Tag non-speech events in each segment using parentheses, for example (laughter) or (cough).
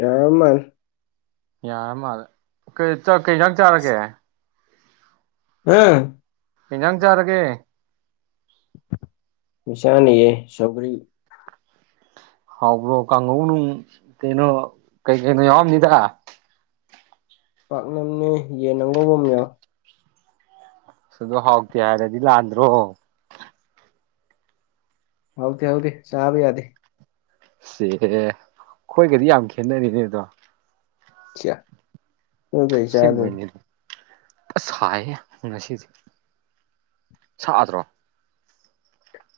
ꯌꯥꯃꯥꯟ ꯌꯥꯔ ꯃꯥꯜꯂꯦ ꯀꯩꯪ ꯆꯥꯔꯒꯦ ꯑꯝ ꯌꯦꯤꯟꯖꯥꯡ ꯆꯥꯔꯒꯦ ꯃꯤꯅꯤꯁꯥꯟ ꯌꯦ ꯁꯕꯔꯤ ꯍꯥꯎꯕ꯭ꯔꯣ ꯀꯥꯡꯍꯧ ꯅꯨꯡ ꯀꯩꯅꯣ ꯀꯩ ꯀꯩꯅꯣ ꯌꯥꯎꯔꯝꯃꯤꯗ ꯄꯥꯛꯅꯝꯅꯦ ꯌꯦꯟ ꯑꯪꯒꯧꯕ ꯑꯃ ꯌꯥꯎ ꯑꯗꯨꯣ ꯍꯥꯎꯇꯦ ꯍꯥꯏꯔꯗꯤ ꯂꯥꯟꯗ꯭ꯔꯣ ꯍꯥꯎꯗꯤ ꯍꯥꯎꯗꯤ ꯆꯥꯕꯤ ꯌꯥꯗꯗꯤ ꯁꯤ ꯑꯩꯈꯣꯏꯒꯗꯤ ꯌꯥꯝ ꯈꯦꯠꯅꯔꯤꯅꯦ ꯑꯗꯣ ꯈ ꯁꯤꯕꯣꯏꯅꯤ ꯑꯁ ꯁꯥꯏꯌꯦ ꯉꯁꯤꯁꯦ ꯁꯥꯛꯗ꯭ꯔꯣ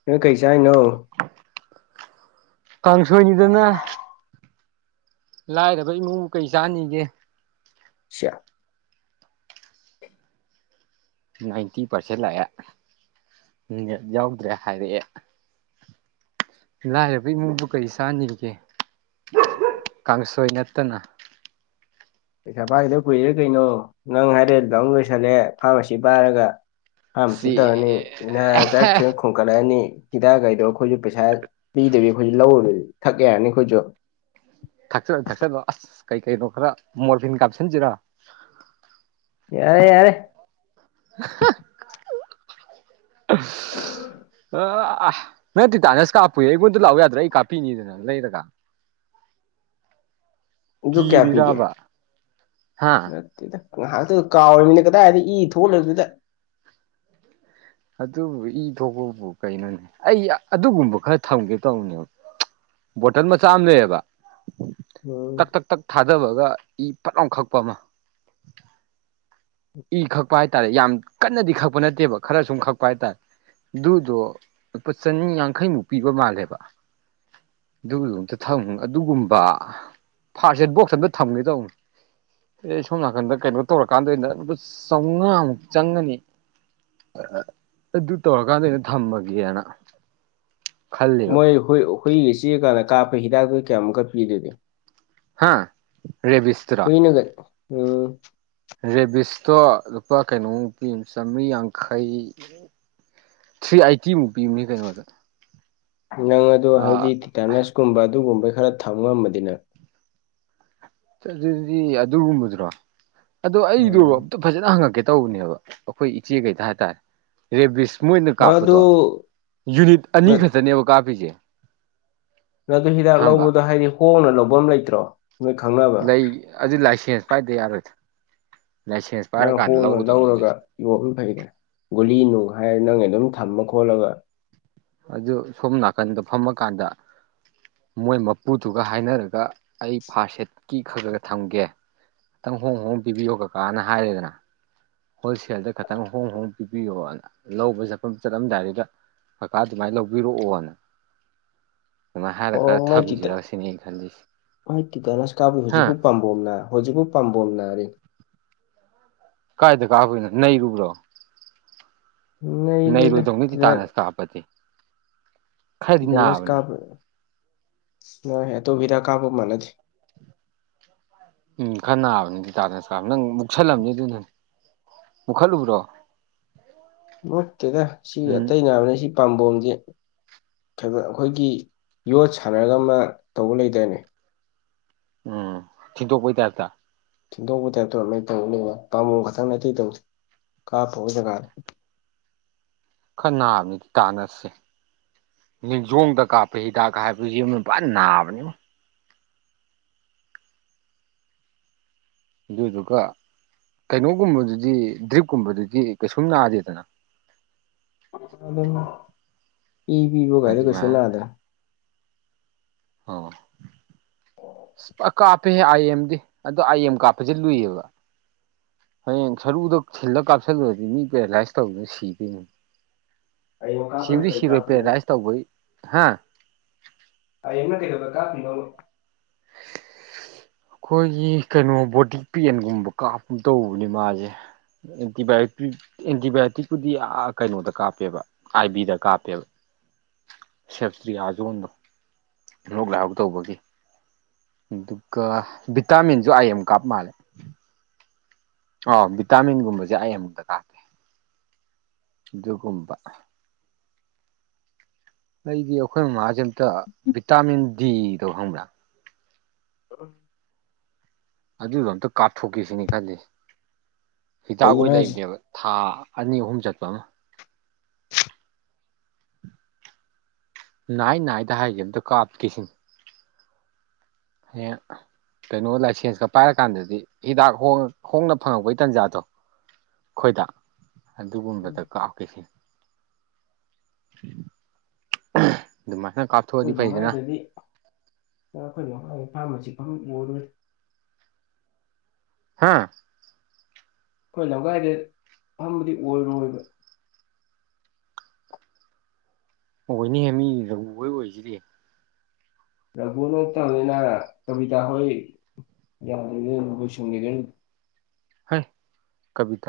ꯅꯣꯏ ꯀꯩ ꯆꯥ ꯍꯥꯏꯅꯣ ꯀꯥꯡꯁꯣꯏꯅꯤꯗꯅ ꯂꯥꯏꯔꯕ ꯏꯃꯨꯡꯕꯨ ꯀꯩ ꯆꯥꯅꯤꯒꯦ ꯁ ꯅꯥꯏꯟꯇꯤ ꯄꯥꯔꯁꯦꯟ ꯂꯥꯛꯑꯦ ꯌꯥꯎꯗ꯭ꯔꯦ ꯍꯥꯏꯔꯛꯑꯦ ꯂꯥꯏꯔꯕ ꯏꯃꯨꯡꯕꯨ ꯀꯔꯤ ꯆꯥꯅꯤꯡꯔꯤꯒꯦ ꯈꯨꯁꯣꯏ ꯅꯠꯇꯅ ꯄꯩꯁꯥ ꯄꯥꯏꯈꯤꯗꯕ ꯀꯨꯏꯗ꯭ꯔꯦ ꯀꯩꯅꯣ ꯅꯪ ꯍꯥꯏꯔꯦ ꯑꯗꯨ ꯂꯣꯏꯁꯤꯜꯂꯦ ꯐꯥꯔꯃꯥꯁꯤ ꯄꯥꯏꯔꯒ ꯑꯥꯝ ꯁꯤ ꯇꯧꯔꯅꯤ ꯏꯅꯥ ꯆꯠꯈ꯭ꯔ ꯈꯣꯡꯒꯠꯂꯛꯑꯅꯤ ꯍꯤꯗꯥꯛ ꯀꯩꯗꯧꯕ ꯑꯩꯈꯣꯏꯁꯨ ꯄꯩꯁꯥ ꯄꯤꯗꯕꯤ ꯑꯩꯈꯣꯏꯁꯨ ꯂꯧꯔꯨꯗꯗꯤ ꯊꯛ ꯌꯥꯔꯅꯤ ꯑꯩꯈꯣꯏꯁꯨ ꯊꯛꯆꯜꯂꯣ ꯊꯛꯆꯜꯂꯣ ꯑꯁ ꯀꯩ ꯀꯩꯅꯣ ꯈꯔ ꯃꯣꯔꯐꯤꯟ ꯀꯥꯞꯁꯤꯟꯁꯤꯔꯥ ꯌꯥꯔꯦ ꯌꯥꯔꯦ ꯍ ꯑ ꯑ ꯅꯪ ꯇꯤ ꯇꯇꯥꯅꯁ ꯀꯥꯞꯄꯨ ꯑꯩꯉꯣꯟꯗ ꯂꯥꯛꯎ ꯌꯥꯗ꯭ꯔꯥ ꯑꯩ ꯀꯥꯞꯄꯤꯅꯤꯗꯅ ꯂꯩꯔꯒ ꯑꯗꯨ ꯀꯌꯥ ꯄꯤꯒꯦ ꯀꯤꯔꯤꯔꯕ ꯍꯥ ꯑꯗꯨꯗ ꯉꯥꯏꯍꯥꯛꯇ ꯀꯥꯎꯃꯤꯅ ꯀꯗꯥꯏꯗ ꯏ ꯊꯣꯛꯍꯂꯕꯗꯨꯗ ꯑꯗꯨꯕꯨ ꯏ ꯊꯣꯛꯄꯕꯨ ꯀꯩꯅꯣꯅꯦ ꯑꯩ ꯑꯗꯨꯒꯨꯝꯕ ꯈꯔ ꯊꯝꯒꯦ ꯇꯧꯕꯅꯦꯕ ꯕꯣꯇꯜ ꯃꯆꯥ ꯑꯃ ꯂꯩꯌꯦꯕ ꯎꯝ ꯇꯛ ꯇꯛ ꯇꯛ ꯊꯥꯗꯕꯒ ꯏ ꯄꯠꯂꯥꯎ ꯈꯛꯄ ꯑꯃ ꯏ ꯈꯛꯄ ꯍꯥꯏꯇꯥꯔꯦ ꯌꯥꯝ ꯀꯟꯅꯗꯤ ꯈꯛꯄ ꯅꯠꯇꯦꯕ ꯈꯔ ꯁꯨꯝ ꯈꯛꯄ ꯍꯥꯏꯇꯥꯔꯦ ꯑꯗꯨꯗꯣ ꯂꯨꯄꯥ ꯆꯅꯤ ꯌꯥꯡꯈꯩꯃꯨꯛ ꯄꯤꯕ ꯃꯥꯜꯂꯦꯕ ꯑꯗꯨꯒꯗꯨ ꯑꯝꯇ ꯊꯝ ꯑꯗꯨꯒꯨꯝꯕ ꯐꯥꯔꯁ ꯑꯦꯠ ꯕꯣꯛꯁ ꯑꯝꯇ ꯊꯝꯒꯦ ꯇꯧꯕꯅꯤ ꯑꯩ ꯁꯣꯝ ꯅꯥꯀꯟꯗ ꯀꯩꯅꯣ ꯇꯧꯔꯀꯥꯟꯗ ꯑꯣꯏꯅ ꯂꯨꯄꯥ ꯆꯥꯝꯃꯉꯥꯃꯨꯛ ꯆꯪꯉꯅꯤ ꯑꯗꯨ ꯇꯧꯔꯀꯥꯟꯗ ꯑꯩꯅ ꯊꯝꯃꯒꯦꯅ ꯈꯜꯂꯤꯕ ꯃꯣꯏ ꯍꯨ ꯍꯨꯏꯒ ꯆꯤꯔ ꯀꯥꯟꯗ ꯀꯥꯞꯄ ꯍꯤꯗꯥꯛꯇꯣ ꯀꯌꯥꯃꯨꯛꯀꯛ ꯄꯤꯗꯗꯤ ꯍꯥꯥ ꯔꯦꯕꯤꯁꯇ ꯎꯝ ꯔꯦꯕꯤꯁꯇꯣ ꯂꯨꯄꯥ ꯀꯩꯅꯣꯃꯨ ꯄꯤ ꯆꯥꯝꯃꯔꯤ ꯌꯥꯡꯈꯩ ꯊ꯭ꯔꯤ ꯑꯥꯏꯠꯇꯤꯃꯨꯛ ꯄꯤꯕꯅꯤ ꯀꯩꯅꯣꯗ ꯅꯪ ꯑꯗꯣ ꯍꯥꯏꯗꯤ ꯑꯥ ꯇꯤꯇꯥꯅꯁꯀꯨꯝꯕ ꯑꯗꯨꯒꯨꯝꯕ ꯈꯔ ꯊꯝ ꯉꯝꯕꯅꯤꯅ ꯑꯗꯨꯗꯤ ꯑꯗꯨꯒꯨꯝꯕꯗꯨ꯭ꯔꯣ ꯑꯗꯨꯗ ꯑꯩꯗ ꯎꯝ ꯑꯝꯇ ꯐꯖꯅ ꯍꯪꯉꯛꯀꯦ ꯇꯧꯕꯅꯦꯕ ꯑꯩꯈꯣꯏ ꯏꯆꯦꯈꯩꯗ ꯍꯥꯏꯇꯥꯔꯦ ꯔꯦꯕꯤꯁ ꯃꯣꯏꯅ ꯅꯪ ꯑꯗꯨ ꯀꯥꯞꯄꯗꯣ ꯌꯨꯅꯤꯠ ꯑꯅꯤ ꯈꯛꯇꯅꯦꯕ ꯀꯥꯞꯄꯤꯁꯦ ꯑꯗꯨ ꯍꯤꯗꯥꯛ ꯑꯍꯥꯟꯕ ꯂꯧꯕꯗꯣ ꯍꯥꯏꯗꯤ ꯍꯣꯡꯅ ꯂꯐꯝ ꯂꯩꯇ꯭ꯔꯣ ꯅꯣꯏ ꯈꯪꯅꯕ ꯂꯩ ꯑꯗꯨ ꯂꯥꯏꯁꯦꯟꯁ ꯄꯥꯏꯗ ꯌꯥꯔꯣꯏꯗ꯭ꯔꯥ ꯂꯥꯏꯁꯦꯟꯁ ꯄꯥꯏꯔꯀꯥꯟꯗ ꯂꯧꯒꯗꯧꯅꯦ ꯑꯗꯨꯗꯤ ꯌꯣꯅ ꯐꯩꯗ꯭ꯔꯦ ꯒꯨꯂꯤ ꯅꯨꯡ ꯍꯥꯏꯔ ꯅꯪ ꯑꯗꯨꯝ ꯊꯝꯃ ꯈꯣꯠꯂꯒ ꯑꯗꯨ ꯁꯣꯝ ꯅꯥꯀꯟꯗ ꯐꯝꯃꯀꯥꯟꯗ ꯃꯣꯏ ꯃꯄꯨꯗꯨꯒ ꯍꯥꯏꯅꯔꯒ ꯑꯩ ꯐꯥꯔ ꯁꯦꯠꯀꯤ ꯈꯔ ꯈꯔ ꯊꯝꯒꯦ ꯈꯤꯇꯪ ꯍꯣꯡ ꯍꯣꯡ ꯄꯤꯕꯤꯌꯣ ꯀꯀꯥꯅ ꯍꯥꯏꯔꯦꯗꯅ ꯍꯣꯏꯁꯦꯟꯗ ꯈꯇꯪ ꯍꯣꯡ ꯍꯣꯡ ꯄꯤꯕꯤꯌꯣꯅ ꯂꯧꯕ ꯖꯐꯝ ꯆꯠꯂꯝꯗꯥꯏꯗꯨꯗ ꯀꯀꯥ ꯑꯗꯨꯃꯥꯏꯟ ꯂꯧꯕꯤꯔꯣꯑꯣꯅ ꯑꯣ ꯃꯥꯏꯇꯤꯛꯇ ꯈꯜꯂꯤꯁꯦ ꯃꯥꯏ ꯇꯤꯇꯥꯅꯁ ꯀꯥꯕ ꯍꯥ ꯍꯧꯖꯤꯛꯕꯨ ꯄꯝ ꯄꯣꯝ ꯅ ꯍꯣꯖꯤꯛꯕꯨ ꯄꯥꯝꯕꯣꯝꯅ ꯀꯥꯏꯗ ꯀꯥꯕꯩꯅꯣ ꯅꯩꯔꯨꯕ꯭ꯔꯣ ꯅꯗꯦꯗ ꯇꯄꯅꯦ ꯕꯦꯅꯁ ꯀꯕ ꯅꯣꯏ ꯑꯗꯨ ꯍꯤꯗꯥꯛ ꯀꯥꯕ ꯃꯅꯗꯤ ꯎꯝ ꯈꯔ ꯅꯥꯕꯅꯤ ꯗꯤꯗꯅꯁ ꯀꯥ ꯅꯪ ꯃꯨꯛꯁꯜꯂꯝꯅꯤ ꯑꯗꯨꯅꯅꯤ ꯃꯨꯛꯈꯠꯂꯨꯕ꯭ꯔꯣ ꯑꯝ ꯀꯦꯗ ꯁꯤ ꯎꯝ ꯑꯇꯩꯅ ꯅꯥꯕꯅꯦ ꯁꯤ ꯄꯥꯝꯕꯣꯝꯖꯦ ꯊꯕ ꯑꯈꯣꯏꯒꯤ ꯌꯣꯠ ꯁꯥꯟꯅꯔꯒ ꯑꯃ ꯇꯧꯕ ꯂꯩꯗꯥꯏꯅꯦ ꯎꯝ ꯊꯤꯟꯗꯣꯛꯄꯩ ꯇꯥꯏꯞꯇ ꯊꯤꯟꯗꯣꯛꯄ ꯇꯥꯏꯞꯇꯣ ꯂꯣꯏꯟ ꯇꯧ ꯂꯩꯕꯋꯥꯟ ꯄꯥꯝꯕꯣꯝ ꯈꯛꯇꯪ ꯑꯇꯩ ꯇꯧꯗꯦ ꯀꯥꯞꯄꯕ ꯖꯒꯥꯗ ꯈ ꯅꯥꯕꯅꯤ ꯇꯤꯇꯅꯁꯁꯦ ꯅꯤꯡꯖꯣꯡꯗ ꯀꯥꯞꯄꯦ ꯍꯤꯗꯥꯛꯒ ꯍꯥꯏꯕꯗꯨ ꯌꯦꯝꯔꯨꯝ ꯄꯟ ꯅꯥꯕꯅꯦꯉꯣ ꯑꯗꯨꯗꯨꯒ ꯀꯩꯅꯣꯒꯨꯝꯕꯗꯨꯗꯤ ꯗ꯭ꯔꯤꯞꯀꯨꯝꯕꯗꯨꯗꯤ ꯀꯩꯁꯨꯝ ꯅꯥꯗꯦꯗꯅ ꯑꯗꯨꯝ ꯏ ꯄꯤꯕ ꯀꯥꯏꯗꯨ ꯀꯩꯁꯨ ꯑꯗꯨꯃꯥꯏꯅ ꯅꯥꯗ ꯑꯣ ꯄ ꯀꯥꯞꯄꯦꯍꯦ ꯑꯥꯏ ꯑꯦꯝꯗꯤ ꯑꯗꯣ ꯑꯥꯏ ꯑꯦꯝ ꯀꯥꯞꯄꯖꯤ ꯂꯨꯏꯌꯦꯕ ꯍꯌꯦꯡ ꯁꯔꯨꯗ ꯊꯤꯜꯂ ꯀꯥꯞꯁꯤꯜꯂꯨꯔꯗꯤ ꯃꯤ ꯄꯦꯔꯥꯂꯥꯏꯁ ꯇꯧꯗꯨꯅ ꯁꯤꯗꯣꯏꯅꯤ ꯑꯌꯦꯡ ꯀꯥꯞꯄꯅ ꯁꯤꯕꯔꯤ ꯀꯔꯤ ꯁꯤꯔꯣꯏ ꯄꯦꯔ ꯀꯥꯞꯄꯤꯅꯣ ꯂꯥꯏꯁ ꯇꯧꯕꯩ ꯍꯥ ꯑ ꯌꯦꯝꯒ ꯀꯩꯒꯕ ꯀꯥꯞꯄꯤꯅꯣꯕ ꯈꯣꯏꯒꯤ ꯀꯩꯅꯣ ꯕꯣꯗꯤ ꯄꯦꯟꯒꯨꯝꯕ ꯀꯥꯞꯀꯨꯝ ꯇꯧꯕꯅꯦ ꯃꯥꯖꯦ ꯑꯦꯟꯇꯤꯕꯥꯏꯌꯨꯇꯨꯏ ꯑꯦꯟꯇꯤꯕꯥꯏꯌꯣꯇꯤꯛꯄꯨꯗꯤ ꯑ ꯀꯩꯅꯣꯗ ꯀꯥꯞꯄꯦꯕ ꯑꯥꯏ ꯕꯤꯗ ꯀꯥꯞꯄꯦꯕ ꯁꯦꯞꯁꯇ꯭ꯔꯤꯌ ꯖꯣꯟꯗꯣ ꯂꯣꯛ ꯂꯥꯏꯍꯧ ꯇꯧꯕꯒꯤ ꯑꯗꯨꯒ ꯚꯤꯇꯥꯃꯤꯟꯁꯨ ꯑꯥꯏꯦꯝ ꯀꯥꯞꯄ ꯃꯥꯜꯂꯦ ꯑꯣ ꯚꯤꯇꯥꯃꯤꯟꯒꯨꯝꯕꯖꯦ ꯑꯥꯏ ꯑꯦꯝꯗ ꯒꯥꯞ ꯑꯗꯨꯒꯨꯝꯕ ꯑꯩꯗꯤ ꯑꯈꯣꯏ ꯃꯥꯖꯦ ꯑꯝꯇ ꯚꯤꯇꯥꯃꯤꯟ ꯗꯤꯗꯣ ꯈꯪꯕ꯭ꯔꯥ ꯑꯑ ꯑꯗꯨꯗꯣ ꯑꯝꯇ ꯀꯥꯞꯊꯣꯛꯀꯦꯁꯤꯅꯤ ꯈꯜꯂꯤꯁꯤ ꯍꯤꯗꯥꯛ ꯀꯩꯒꯤꯅꯣ ꯑꯣꯏ ꯍꯥꯏꯁꯦ ꯂꯩꯕꯅꯦꯕ ꯊꯥ ꯑꯅꯤ ꯑꯍꯨꯝ ꯆꯠꯄ ꯑꯃ ꯥꯅꯥꯏ ꯅꯥꯏꯗ ꯍꯥꯏꯒꯦ ꯑꯝꯇ ꯀꯥꯞꯀꯦꯁꯤꯟ ꯅꯦ ꯀꯩꯅꯣ ꯂꯥꯏꯁꯦꯟꯁꯀ ꯄꯥꯏꯔ ꯀꯥꯟꯗꯗꯤ ꯍꯤꯗꯥꯛ ꯍꯣꯡꯉ ꯍꯣꯡꯅ ꯐꯪꯉꯛꯄꯩ ꯇꯟꯖꯥꯗꯣ ꯈꯣꯏꯗ ꯑꯗꯨꯒꯨꯝꯕꯗ ꯑꯩꯈꯣꯏ ꯀꯥꯞꯀꯦ ꯁꯤ ꯑꯗꯨꯃꯍ ꯀꯞ ꯑꯈꯣꯏ ꯂꯝꯒꯥꯏꯗꯗꯤ ꯑ ꯑꯈꯣꯏ ꯂꯝꯃꯥꯏꯒꯤ ꯐꯥꯔꯃꯥꯁꯤ ꯐꯪ ꯎꯔꯥꯏ ꯍꯥꯥ ꯈꯣꯏ ꯂꯝꯈꯥꯏꯗꯦꯠ ꯐꯝꯕꯗꯤ ꯑꯣꯏꯔꯣꯏꯕ ꯑꯣꯏꯅꯤꯍꯦ ꯃꯤ ꯔꯒꯨꯑꯣꯏ ꯑꯣꯏꯔꯤꯖꯤꯗꯤ ꯔꯘꯨ ꯅꯣꯡꯇꯥꯝꯅꯤꯅ ꯀꯕꯤꯗꯥ ꯍꯣꯏ ꯌꯥꯝꯗꯕꯤꯗ ꯂꯣꯏ ꯁꯟꯒꯤꯗꯣꯏꯟ ꯍꯥꯏ ꯀꯕꯤꯇ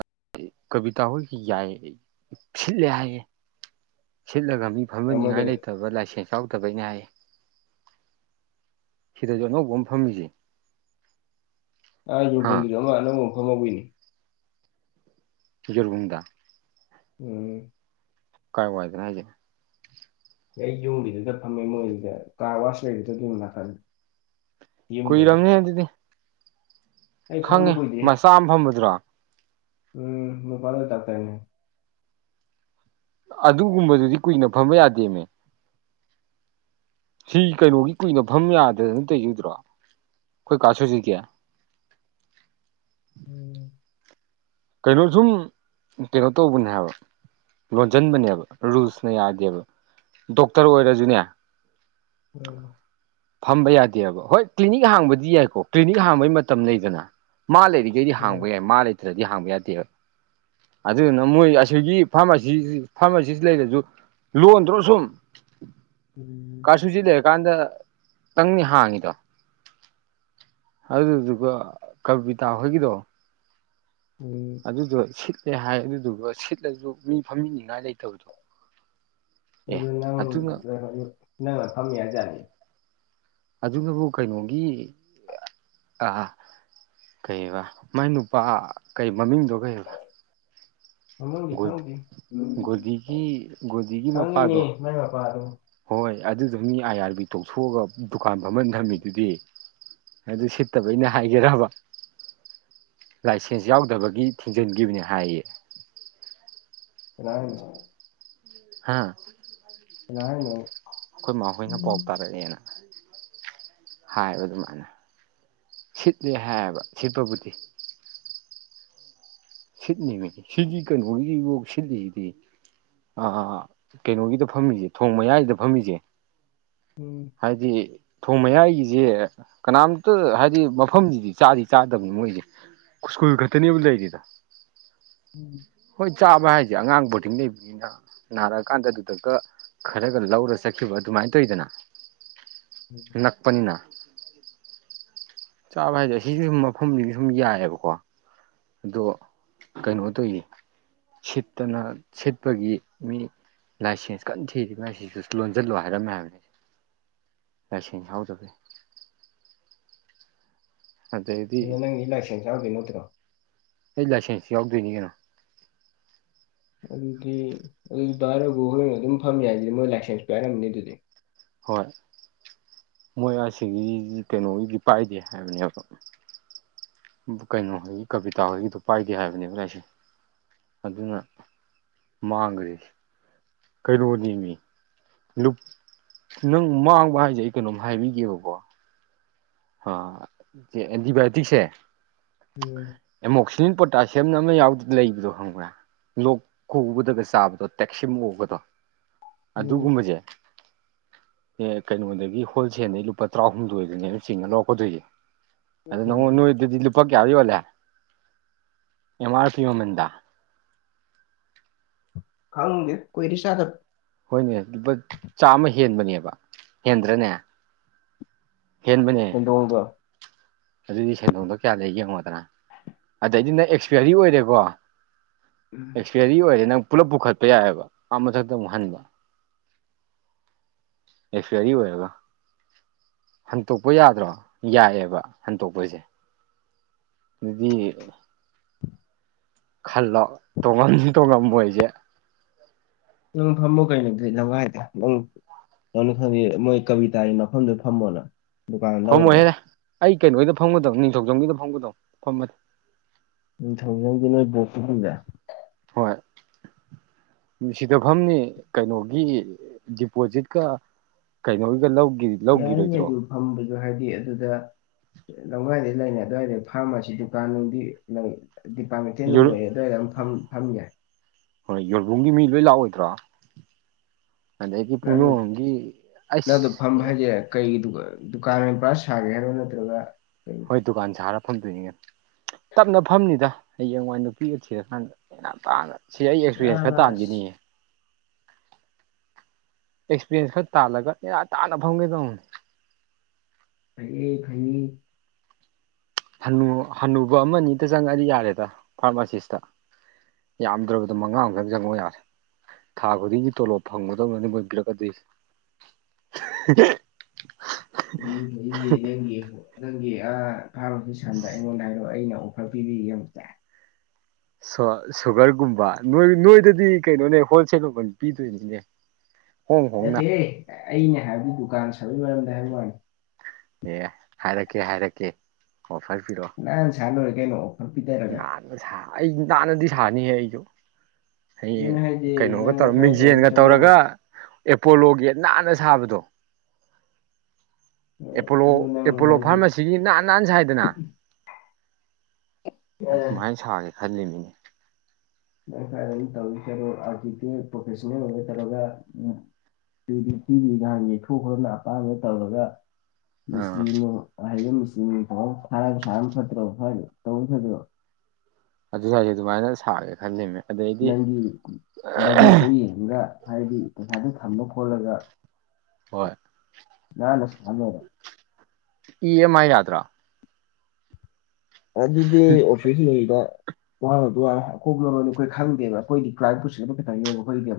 ꯀꯕꯤꯇꯥ ꯍꯣꯏ ꯌꯥꯏ ꯁꯤꯠꯂꯤ ꯍꯥꯏꯌꯦ ꯁꯤꯠꯂꯒ ꯃꯤ ꯐꯝꯍꯟꯅꯤꯡꯉꯥꯏ ꯑꯃꯒꯗ ꯂꯩꯇꯕ ꯂꯥꯏꯁꯦꯟꯁ ꯌꯥꯎꯗꯕꯩꯩꯅꯦ ꯍꯥꯏꯌꯦ ꯁꯤꯗꯖꯨ ꯑꯅꯧꯕ ꯑꯃ ꯐꯝꯃꯤꯖꯦ ꯑꯥ ꯍꯥ ꯌꯣꯐꯣꯡꯒꯤꯖꯨ ꯑꯃ ꯑꯅꯧꯕ ꯃꯐꯝꯍꯧꯋꯤ ꯌꯣꯔꯨꯕꯨꯡꯗ ꯎꯝ ꯀꯥꯏ ꯋꯥꯥꯏꯗꯅꯣ ꯍꯥꯏꯖꯦ ꯑꯩ ꯌꯨꯝꯒꯤꯗꯨꯗ ꯐꯝꯃꯦ ꯃꯣꯏꯗ ꯀꯥꯔ ꯋꯥꯁ ꯂꯩꯕꯖꯨꯒꯤ ꯅꯥꯀꯟ ꯌꯨꯝꯗ ꯀꯣꯏ ꯑꯗꯨꯝ ꯔꯝꯅꯤ ꯍꯥꯏꯗꯤ ꯑꯩ ꯈꯪꯕ ꯈꯪꯉꯤ ꯀꯨꯏꯗ꯭ꯔꯤ ꯃꯆꯥ ꯑꯃ ꯐꯝꯕꯗꯨ꯭ꯔꯣ ꯎꯝ ꯃꯄꯥꯜ ꯇꯥꯛꯇꯅꯦ ꯑꯗꯨꯒꯨꯝꯕꯗꯨꯗꯤ ꯀꯨꯏꯅ ꯐꯝꯕ ꯌꯥꯗꯦꯅꯦ ꯁꯤ ꯀꯩꯅꯣꯒꯤ ꯀꯨꯏꯅꯐꯝ ꯌꯥꯗꯗꯅ ꯇꯧꯖꯣꯏꯗ꯭ꯔꯣ ꯑꯩꯈꯣꯏ ꯀꯥ ꯁꯨꯁꯤꯒꯦ ꯎꯝ ꯀꯩꯅꯣ ꯁꯨꯝ ꯀꯩꯅꯣ ꯇꯧꯕꯅꯦ ꯍꯥꯏꯕ ꯂꯣꯟꯁꯤꯟꯕꯅꯦꯕ ꯔꯨꯜꯁꯅ ꯌꯥꯗꯦꯕ ꯗꯣꯛꯇꯔ ꯑꯣꯏꯔꯁꯨꯅꯦ ꯎꯝ ꯐꯝꯕ ꯌꯥꯗꯦꯕ ꯍꯣꯏ ꯀ꯭ꯂꯤꯅꯤꯛ ꯍꯥꯡꯕꯗꯤ ꯌꯥꯏꯀꯣ ꯀ꯭ꯂꯤꯅꯤꯛ ꯍꯥꯡꯕꯩ ꯃꯇꯝ ꯂꯩꯗꯅ ꯃꯥ ꯂꯩꯔꯤ ꯑꯗꯨꯗꯤ ꯎꯝ ꯍꯥꯡꯕ ꯌꯥꯏ ꯃꯥ ꯂꯩꯇ꯭ꯔꯗꯤ ꯍꯥꯡꯕ ꯌꯥꯗꯦꯕ ꯑꯗꯨꯗꯨꯅ ꯃꯣꯏ ꯑꯁꯤꯒꯤ ꯐꯥꯔꯃꯥꯁꯤ ꯐꯥꯔꯃꯥꯁꯤ ꯂꯩꯔꯁꯨ ꯂꯣꯟꯗ꯭ꯔꯣ ꯁꯨꯝ ꯎꯝ ꯀꯥꯁꯤꯖꯤ ꯂꯩꯦ ꯀꯥꯟꯗ ꯇꯪꯅꯤ ꯍꯥꯡꯉꯤꯀꯣ ꯑꯗꯨꯗꯨꯒ ꯀꯕꯤꯇꯥ ꯍꯣꯏꯒꯤꯗꯣ ꯎ ꯑꯗꯨꯗꯣ ꯁꯤꯠꯂꯦ ꯍꯥꯏ ꯑꯗꯨꯗꯨꯒ ꯁꯤꯠꯂꯁꯨ ꯃꯤ ꯐꯝꯃꯤꯅꯤꯉꯥꯏ ꯂꯩꯇꯕꯗꯣ ꯀ ꯑꯦ ꯅ ꯑꯗꯨꯅ ꯅꯅꯥꯥ ꯐꯥꯝꯃꯦꯌꯥꯅꯤ ꯑꯗꯨꯅꯕꯨ ꯀꯩꯅꯣꯒꯤ ꯑꯥ ꯀꯩꯕ ꯃꯥꯏ ꯅꯨꯄꯥ ꯀꯩ ꯃꯃꯤꯡꯗꯣ ꯀꯩꯕ ꯃꯃꯨꯡꯗꯤ ꯈꯪꯗꯦ ꯒꯣꯗꯤꯒꯤ ꯒꯣꯗꯤꯒꯤ ꯈꯪꯉꯤꯅꯦ ꯃꯄꯥꯗꯣ ꯃꯥꯏ ꯃꯄꯥꯗꯨ ꯍꯣꯏ ꯑꯗꯨꯗ ꯃꯤ ꯑꯥꯏ ꯑꯥꯔ ꯕꯤ ꯇꯣꯛꯊꯣꯛꯑꯒ ꯗꯨꯀꯥꯟ ꯐꯝꯃꯟ ꯊꯝꯃꯤꯗꯨꯗꯤ ꯑꯗꯨ ꯁꯤꯠꯇꯕ ꯑꯩꯅ ꯍꯥꯏꯒꯦꯔꯕ ꯂꯥꯏꯁꯦꯟꯁ ꯌꯥꯎꯗꯕꯒꯤ ꯊꯤꯡꯖꯤꯟꯈꯤꯕꯅꯤ ꯍꯥꯏꯌꯦ ꯅꯥꯁ ꯍꯥꯥ ꯌꯥꯥꯏꯅ ꯑꯩꯈꯣꯏ ꯃꯥ ꯍꯣꯏꯅ ꯄꯥꯎ ꯇꯥꯔꯛꯑꯦꯅ ꯍꯥꯏꯕ ꯑꯗꯨꯃꯥꯏꯅ ꯁꯤꯠꯂꯦ ꯍꯥꯏꯌꯦꯕ ꯁꯤꯠꯄꯕꯨꯗꯤ ꯁꯤꯠꯅꯤꯕꯅꯤ ꯁꯤꯗꯤ ꯀꯩꯅꯣꯒꯤꯗꯤ ꯁꯤꯂꯤꯁꯤꯗꯤ ꯑꯥ ꯀꯩꯅꯣꯒꯤꯗ ꯐꯝꯃꯤꯁꯦ ꯊꯣꯡ ꯃꯌꯥꯏꯒꯤꯗ ꯐꯝꯃꯤꯁꯦ ꯍꯥꯏꯗꯤ ꯊꯣꯡ ꯃꯌꯥꯏꯒꯤꯁꯦ ꯀꯅꯥꯝꯇ ꯍꯥꯏꯗꯤ ꯃꯐꯝꯁꯤꯗꯤ ꯆꯥꯗꯤ ꯆꯥꯗꯕꯅꯤ ꯃꯣꯏꯁꯦ ꯁ꯭ꯀꯨꯜ ꯈꯛꯇꯅꯦꯕꯨ ꯂꯩꯔꯤꯗ ꯎꯝ ꯍꯣꯏ ꯆꯥꯕ ꯍꯥꯏꯁꯦ ꯑꯉꯥꯡꯕꯨꯗꯤꯡ ꯂꯩꯕꯅꯤꯅ ꯅꯥꯔꯛꯑꯀꯥꯟꯗ ꯑꯗꯨꯗꯒ ꯈꯔꯒ ꯂꯧꯔ ꯆꯠꯈꯤꯕ ꯑꯗꯨꯃꯥꯏꯅ ꯇꯧꯋꯤꯗꯅ ꯅꯛꯄꯅꯤꯅ ꯆꯥꯕ ꯍꯥꯏꯁꯦ ꯁꯤꯁꯨ ꯁꯨꯝ ꯃꯐꯝꯁꯤꯁꯨ ꯁꯨꯝ ꯌꯥꯏꯑꯦꯕꯀꯣ꯫ ꯑꯗꯣ ꯀꯩꯅꯣ ꯇꯧꯌꯦ꯫ ꯁꯤꯠꯇꯅ ꯁꯤꯠꯄꯒꯤ ꯃꯤ꯫ ꯂꯥꯏꯁꯦꯟꯁ ꯀꯟꯅ ꯊꯤꯔꯤꯉꯥꯏꯁꯤꯁꯨ ꯂꯣꯟꯁꯤꯜꯂꯣ ꯍꯥꯏꯔꯝꯃꯦ ꯍꯥꯏꯕꯅꯦ꯫ ꯂꯥꯏꯁꯦꯡ ꯌꯥꯎꯗꯕꯩ꯫ ꯑꯗꯩꯗꯤ ꯑꯗꯣ ꯅꯪꯒꯤ ꯂꯥꯏꯁꯦꯟꯁ ꯌꯥꯎꯗꯣꯏ ꯅꯠꯇ꯭ꯔꯣ꯫ ꯑꯩ ꯂꯥꯏꯁꯦꯟꯁꯇ ꯌꯥꯎꯗꯣꯏꯅꯤ ꯀꯩꯅꯣ꯫ ꯑꯗꯨꯗꯤ ꯑꯗꯨ ꯔꯒꯨ ꯍꯣꯏ ꯑꯗꯨꯝ ꯐꯝ ꯌꯥꯏꯗꯨꯗꯤ ꯃꯣꯏ ꯂꯥꯏꯁꯦꯟꯁ ꯄꯥꯏꯔꯝꯝꯕꯅꯤ ꯑꯗꯨꯗꯤ꯫ ꯍꯣꯏ ꯃꯣꯏ ꯑꯁꯤꯒꯤ ꯀꯩꯅꯣꯒꯤꯗꯤ ꯄꯥꯏꯗꯦ ꯍꯥꯏꯕꯅꯦꯕ꯫ ꯀꯩꯅꯣꯍꯣꯏꯒꯤ ꯀꯕꯤꯇꯥ ꯍꯣꯏꯒꯤꯗꯣ ꯄꯥꯏꯗꯦ ꯍꯥꯏꯕꯅꯦꯕ ꯂꯥꯢꯁꯦꯟ ꯫ ꯑꯗꯨꯅ ꯃꯥꯡꯒ꯭ꯔꯤꯁꯤ꯫ ꯀꯩꯅꯣ ꯅꯦꯃꯤ꯫ ꯅꯪ ꯃꯥꯡꯕ ꯍꯥꯏꯁꯦ ꯑꯩ ꯀꯩꯅꯣꯝ ꯍꯥꯏꯕꯤꯒꯦꯕꯀꯣ꯫ ꯁꯦ ꯑꯦꯟꯇꯤꯕꯥꯌꯣꯇꯤꯛꯁꯦ꯫ ꯎꯝ꯫ ꯑꯦꯃꯣꯛꯁꯤꯂꯤꯟ ꯄꯣꯇꯥꯁꯤꯌꯝꯅ ꯑꯃ ꯌꯥꯎꯗꯅ ꯂꯩꯕꯗꯣ ꯈꯪꯕ꯭ꯔꯥ꯫ ꯂꯣꯛ ꯈꯨꯕꯗꯒ ꯆꯥꯕꯗꯣ ꯇꯦꯛꯁꯤꯃꯨꯛ ꯑꯣꯕꯗꯣ ꯎꯝ ꯑꯗꯨꯒꯨꯝꯕꯁꯦ꯫ ꯑꯦ ꯀꯩꯅꯣꯗꯒꯤ ꯍꯣꯜꯁꯦꯜꯗꯒꯤ ꯂꯨꯄꯥ ꯇꯔꯥꯍꯨꯝꯗꯣꯏꯗꯅꯦꯅ ꯆꯤꯡꯉ ꯂꯧꯔꯛꯀꯗꯣꯏꯁꯦ꯫ ꯑꯗꯨ ꯅꯪꯉ ꯎꯝ ꯅꯣꯏꯗꯨꯗꯤ ꯂꯨꯄꯥ ꯀꯌꯥ ꯌꯣꯜꯂꯦ ꯑꯦꯝ ꯑꯥꯔ ꯄꯤ ꯃꯃꯟꯗ꯫ ꯈꯪꯗꯦ ꯀꯣꯏꯔꯦ ꯆꯥꯗꯕ꯫ ꯍꯣꯏꯅꯦ ꯂꯨꯄꯥ ꯆꯥꯝꯃ ꯍꯦꯟꯕꯅꯦꯕ ꯍꯦꯟꯗ꯭ꯔꯅꯦ꯫ ꯍꯦꯟꯕꯅꯦ꯫ ꯅꯣꯡꯕ꯫ ꯑꯗꯨꯗꯤ ꯁꯦꯟꯗꯣꯡꯗꯣ ꯀꯌꯥ ꯂꯩ ꯌꯦꯡꯉꯣꯗꯅ ꯑꯗꯩꯗꯤ ꯅꯪ ꯑꯦꯛꯁꯄꯤꯌꯥꯔꯤ ꯑꯣꯏꯔꯦꯀꯣ꯫ ꯎꯝ꯫ ꯑꯦꯁꯄꯤꯌꯔꯤ ꯑꯣꯏꯔꯦ ꯅꯪ ꯄꯨꯂꯞ ꯄꯨꯈꯠꯄ ꯌꯥꯏꯑꯕ ꯑꯥ ꯃꯊꯛꯇ ꯑꯃꯨꯛ ꯍꯟꯕ꯫ ꯑꯦꯛꯁꯄꯦꯌꯔꯤ ꯑꯣꯏꯔꯒ꯫ ꯍꯟꯇꯣꯛꯄ ꯌꯥꯗ꯭ꯔꯣ ꯌꯥꯏꯑꯕ ꯍꯟꯇꯣꯛꯄꯁꯦ꯫ ꯑꯗꯨꯗꯤ꯫ ꯈꯜꯂꯣ ꯇꯣꯡꯉꯝꯅꯤ ꯇꯣꯡꯉꯝꯃꯣꯏꯁꯦ꯫ ꯅꯪ ꯐꯝꯃꯣ ꯀꯩꯅꯣꯗꯤ ꯑꯗꯨꯗꯤ ꯂꯋꯥꯏꯗ꯫ ꯀꯅ ꯈꯪꯗꯦ ꯃꯣꯏ ꯀꯕꯤꯇꯥꯒꯤ ꯃꯐꯝꯗꯨ ꯐꯝꯃꯣꯅ꯫ ꯗꯨꯀꯥꯟ ꯐꯝ ꯂꯧꯔꯒ ꯑꯣꯏꯍꯦ ꯑꯩ ꯀꯩꯅꯣꯒꯤꯗ ꯐꯝꯒꯗꯧ ꯅꯤꯡꯊꯧꯖꯝꯒꯤꯗ ꯐꯝꯒꯗꯧ ꯐꯝꯃꯗꯤ꯫ ꯅꯤꯡꯊꯧꯖꯝꯒꯤ ꯅꯣꯏ ꯕꯣꯛꯀꯕꯨꯗ꯫ ꯍꯣꯏ꯫ ꯁꯤꯗꯐꯝꯅꯤ ꯀꯩꯅꯣꯒꯤ ꯗꯤꯄꯣꯖꯤꯠꯀ꯫ ꯀꯩꯅꯣꯋꯒ ꯂꯧꯈꯤ꯫ ꯌꯥꯏꯅꯦ ꯑꯗꯨ ꯐꯝꯕꯁꯨ ꯍꯥꯏꯗꯤ ꯑꯗꯨꯗ꯫ ꯂꯝꯗꯥꯥꯏꯗꯩ ꯂꯩꯅꯤ ꯑꯗꯨꯋꯥꯏꯗꯩ ꯐꯥꯔꯃꯥꯁꯤ ꯗꯨꯀꯥꯟꯅꯨꯡꯗꯤ ꯂꯩ꯫ ꯗꯤꯄꯥ ꯃꯦꯟꯇꯦꯟ ꯂꯩꯑꯦ ꯑꯗꯨꯋꯥꯏꯗꯝ ꯐꯝ ꯌꯥꯏ꯫ ꯍꯣꯏ ꯌꯣꯔꯕꯣꯡꯒꯤ ꯃꯤ ꯂꯣꯏ ꯂꯥꯛꯑꯣꯏꯗ꯭ꯔꯣ꯫ ꯑꯗꯒꯤ ꯅꯪꯗꯨ ꯄꯨꯡꯗꯣꯡꯕꯝꯒꯤ ꯑꯁ꯫ ꯀꯩꯒꯤꯗꯨ ꯗꯨꯀꯥꯟ ꯑꯣꯏꯅ ꯄꯨꯔꯥ ꯁꯥꯒꯦ ꯍꯥꯏꯔꯣ ꯅꯠꯇ꯭ꯔꯒ ꯀꯩ꯫ ꯑꯩ ꯗꯨꯀꯥꯟ ꯁꯥꯔ ꯐꯝꯗꯣꯏꯅꯤꯉ ꯇꯞꯅ ꯐꯝꯅꯤꯗ꯫ ꯍꯌꯦꯡꯋꯥꯏ ꯅꯨꯄꯤꯒ ꯊꯤꯔꯀꯥꯟꯗ ꯌꯥꯝ ꯇꯥꯡꯉ ꯁꯤ ꯑꯩ ꯑꯦꯛꯁꯄꯤꯔꯌꯦꯟꯁ ꯈꯔ ꯆꯥꯕ ꯇꯥꯟꯈꯤꯅꯤꯌꯦ꯫ ꯑꯦꯛꯁꯄꯤꯔꯌꯦꯟꯁ ꯈꯔ ꯇꯥꯜꯂꯒ ꯅꯦꯅ ꯇꯥꯅ ꯐꯝꯒꯦ ꯇꯧꯕꯅꯦ꯫ ꯐꯌꯦ ꯐꯌꯦ꯫ ꯍꯟꯅꯨꯕ ꯑꯃ ꯑꯅꯤꯗ ꯆꯪꯉꯗꯤ ꯌꯥꯔꯦꯗ ꯐꯥꯔꯃꯥꯁꯤꯁꯇ꯫ ꯌꯥꯝꯗ꯭ꯔꯕꯗ ꯃꯉꯥ ꯑꯃꯈꯛꯇꯪ ꯆꯪꯉ ꯌꯥꯔꯦ꯫ ꯊꯥ ꯈꯨꯗꯤꯡꯒꯤ ꯇꯣꯂꯣꯞ ꯐꯪꯒꯗꯧꯅꯗꯤ ꯃꯣꯏꯕꯤꯔꯛꯀꯗꯣꯁꯤ꯫ (inaudible) (inaudible) ꯅꯪꯒꯤ ꯑ ꯐꯥꯔꯁꯤ ꯁꯝꯗ ꯑꯩꯉꯣꯟꯗ ꯍꯥꯏꯔꯣꯑꯣ ꯑꯩꯅ ꯑꯣꯐꯔ ꯄꯤꯕꯤ ꯌꯦꯡꯁꯦ (inaudible) ꯁꯣ ꯁꯨꯒꯔꯒꯨꯝꯕ ꯅꯣꯏ ꯅꯣꯏꯗꯗꯤ ꯀꯩꯅꯣꯅꯦ ꯍꯣꯜꯁꯦꯜ ꯃꯃꯥꯜ ꯄꯤꯗꯣꯏꯅꯤꯅꯦ (inaudible) ꯅꯠꯇꯦ ꯑꯩꯅ ꯍꯥꯏꯕꯗꯤ ꯗꯨꯀꯥꯟ ꯁꯥꯕꯩ ꯃꯔꯝꯗ ꯍꯥꯏꯕ ꯋꯥꯅꯤ ꯑꯦ ꯍꯥꯏꯔꯛꯀꯦ ꯍꯥꯏꯔꯛꯀꯦ ꯑꯣꯐꯥꯔ ꯄꯤꯔꯛꯑꯣ ꯅꯥꯟ ꯆꯥꯟꯗ ꯑꯣꯏ ꯀꯦꯩꯅꯣ (inaudible) ꯅꯥꯟꯅ ꯁꯥ ꯑꯩ ꯅꯥꯟꯅꯗꯤ ꯁꯥꯅꯤꯍꯦ ꯑꯩꯁꯨ ꯍꯌꯦꯡ ꯑꯗꯨꯅ ꯍꯥꯏꯗꯤ ꯀꯩꯅꯣꯒ ꯅꯪ ꯇꯧꯔ ꯁ꯭ꯋꯥꯏ ꯇꯧꯗꯣꯏ ꯃꯤꯡꯖꯦꯟꯒ ꯁꯔꯨꯛ ꯇꯧꯔꯒ ꯑꯦꯄꯣꯂꯣꯒꯤ ꯅꯥꯟꯅ ꯁꯥꯕꯗꯣ ꯑꯦꯄꯣꯂꯣ ꯑꯗꯨ ꯅꯪ ꯑꯦꯄꯣꯂꯣ ꯍꯥꯏꯗꯤ ꯐꯥꯔꯃꯥꯁꯤ ꯁꯤꯒꯤ ꯅꯥꯟ ꯅꯥꯠ ꯁꯥꯏꯗꯅ ꯑꯗꯨꯃꯥꯏꯅ ꯁꯥꯒꯦ ꯈꯜꯂꯤꯝꯅꯤ ꯗꯔꯀꯥꯔ ꯑꯗꯨ ꯇꯧꯋꯔꯣ ꯑꯥꯀꯤꯗꯤ ꯄ꯭ꯔꯣꯐꯦꯁꯅꯦꯜ ꯑꯣꯏꯕ ꯇꯧꯔꯒ (inaudible) ꯑꯗꯨꯗꯤ ꯁꯤꯒꯤ ꯏꯍꯥꯟ ꯌꯩꯊꯣꯛꯈꯣꯔꯅ ꯑꯄꯥꯝꯕ ꯇꯧꯔꯒ (inaudible) ꯑꯥ ꯃꯤꯁꯇ꯭ꯔꯤꯅꯣ ꯑꯍꯩꯕ ꯃꯤꯁꯇ꯭ꯔꯤꯅ ꯊꯥꯔꯒ ꯁꯥꯔ ꯐꯠꯇ꯭ꯔꯣ ꯐ ꯇꯧ ꯐꯗꯣ (inaudible) ꯑꯗꯨ ꯍꯥꯏꯁꯤ ꯑꯗꯨꯃꯥꯏꯅ ꯁꯥꯒꯦ ꯈꯜꯂꯤꯃꯦ ꯑꯗꯩꯗꯤ ꯅꯪꯒꯤ ꯕꯖꯦꯠꯇꯣ ꯌꯦꯡꯉꯥꯕ ꯍꯥꯏꯗꯤ ꯄꯩꯁꯥꯗꯨ ꯊꯝꯕ ꯈꯣꯠꯂꯒ ꯍꯣꯏ ꯌꯥ ꯅ ꯁꯅꯔ (inaudible) ꯏ ꯑꯦꯝ ꯑꯥꯏ ꯌꯥꯗ꯭ꯔꯣ ꯑꯗꯨꯗꯤ ꯐ ꯁꯤꯗꯩꯗ ꯋꯥꯔ ꯑꯀꯣꯛꯂꯔꯣꯏꯅꯤ ꯑꯩꯈꯣꯏ ꯈꯪꯗꯦꯕ ꯑꯩꯈꯣꯏꯗꯤ ꯀ꯭ꯔꯥꯏꯝ ꯄꯨꯁꯤꯟ ꯑꯃ ꯈꯤꯇꯪ ꯌꯕꯩꯗꯦꯕ (inaudible)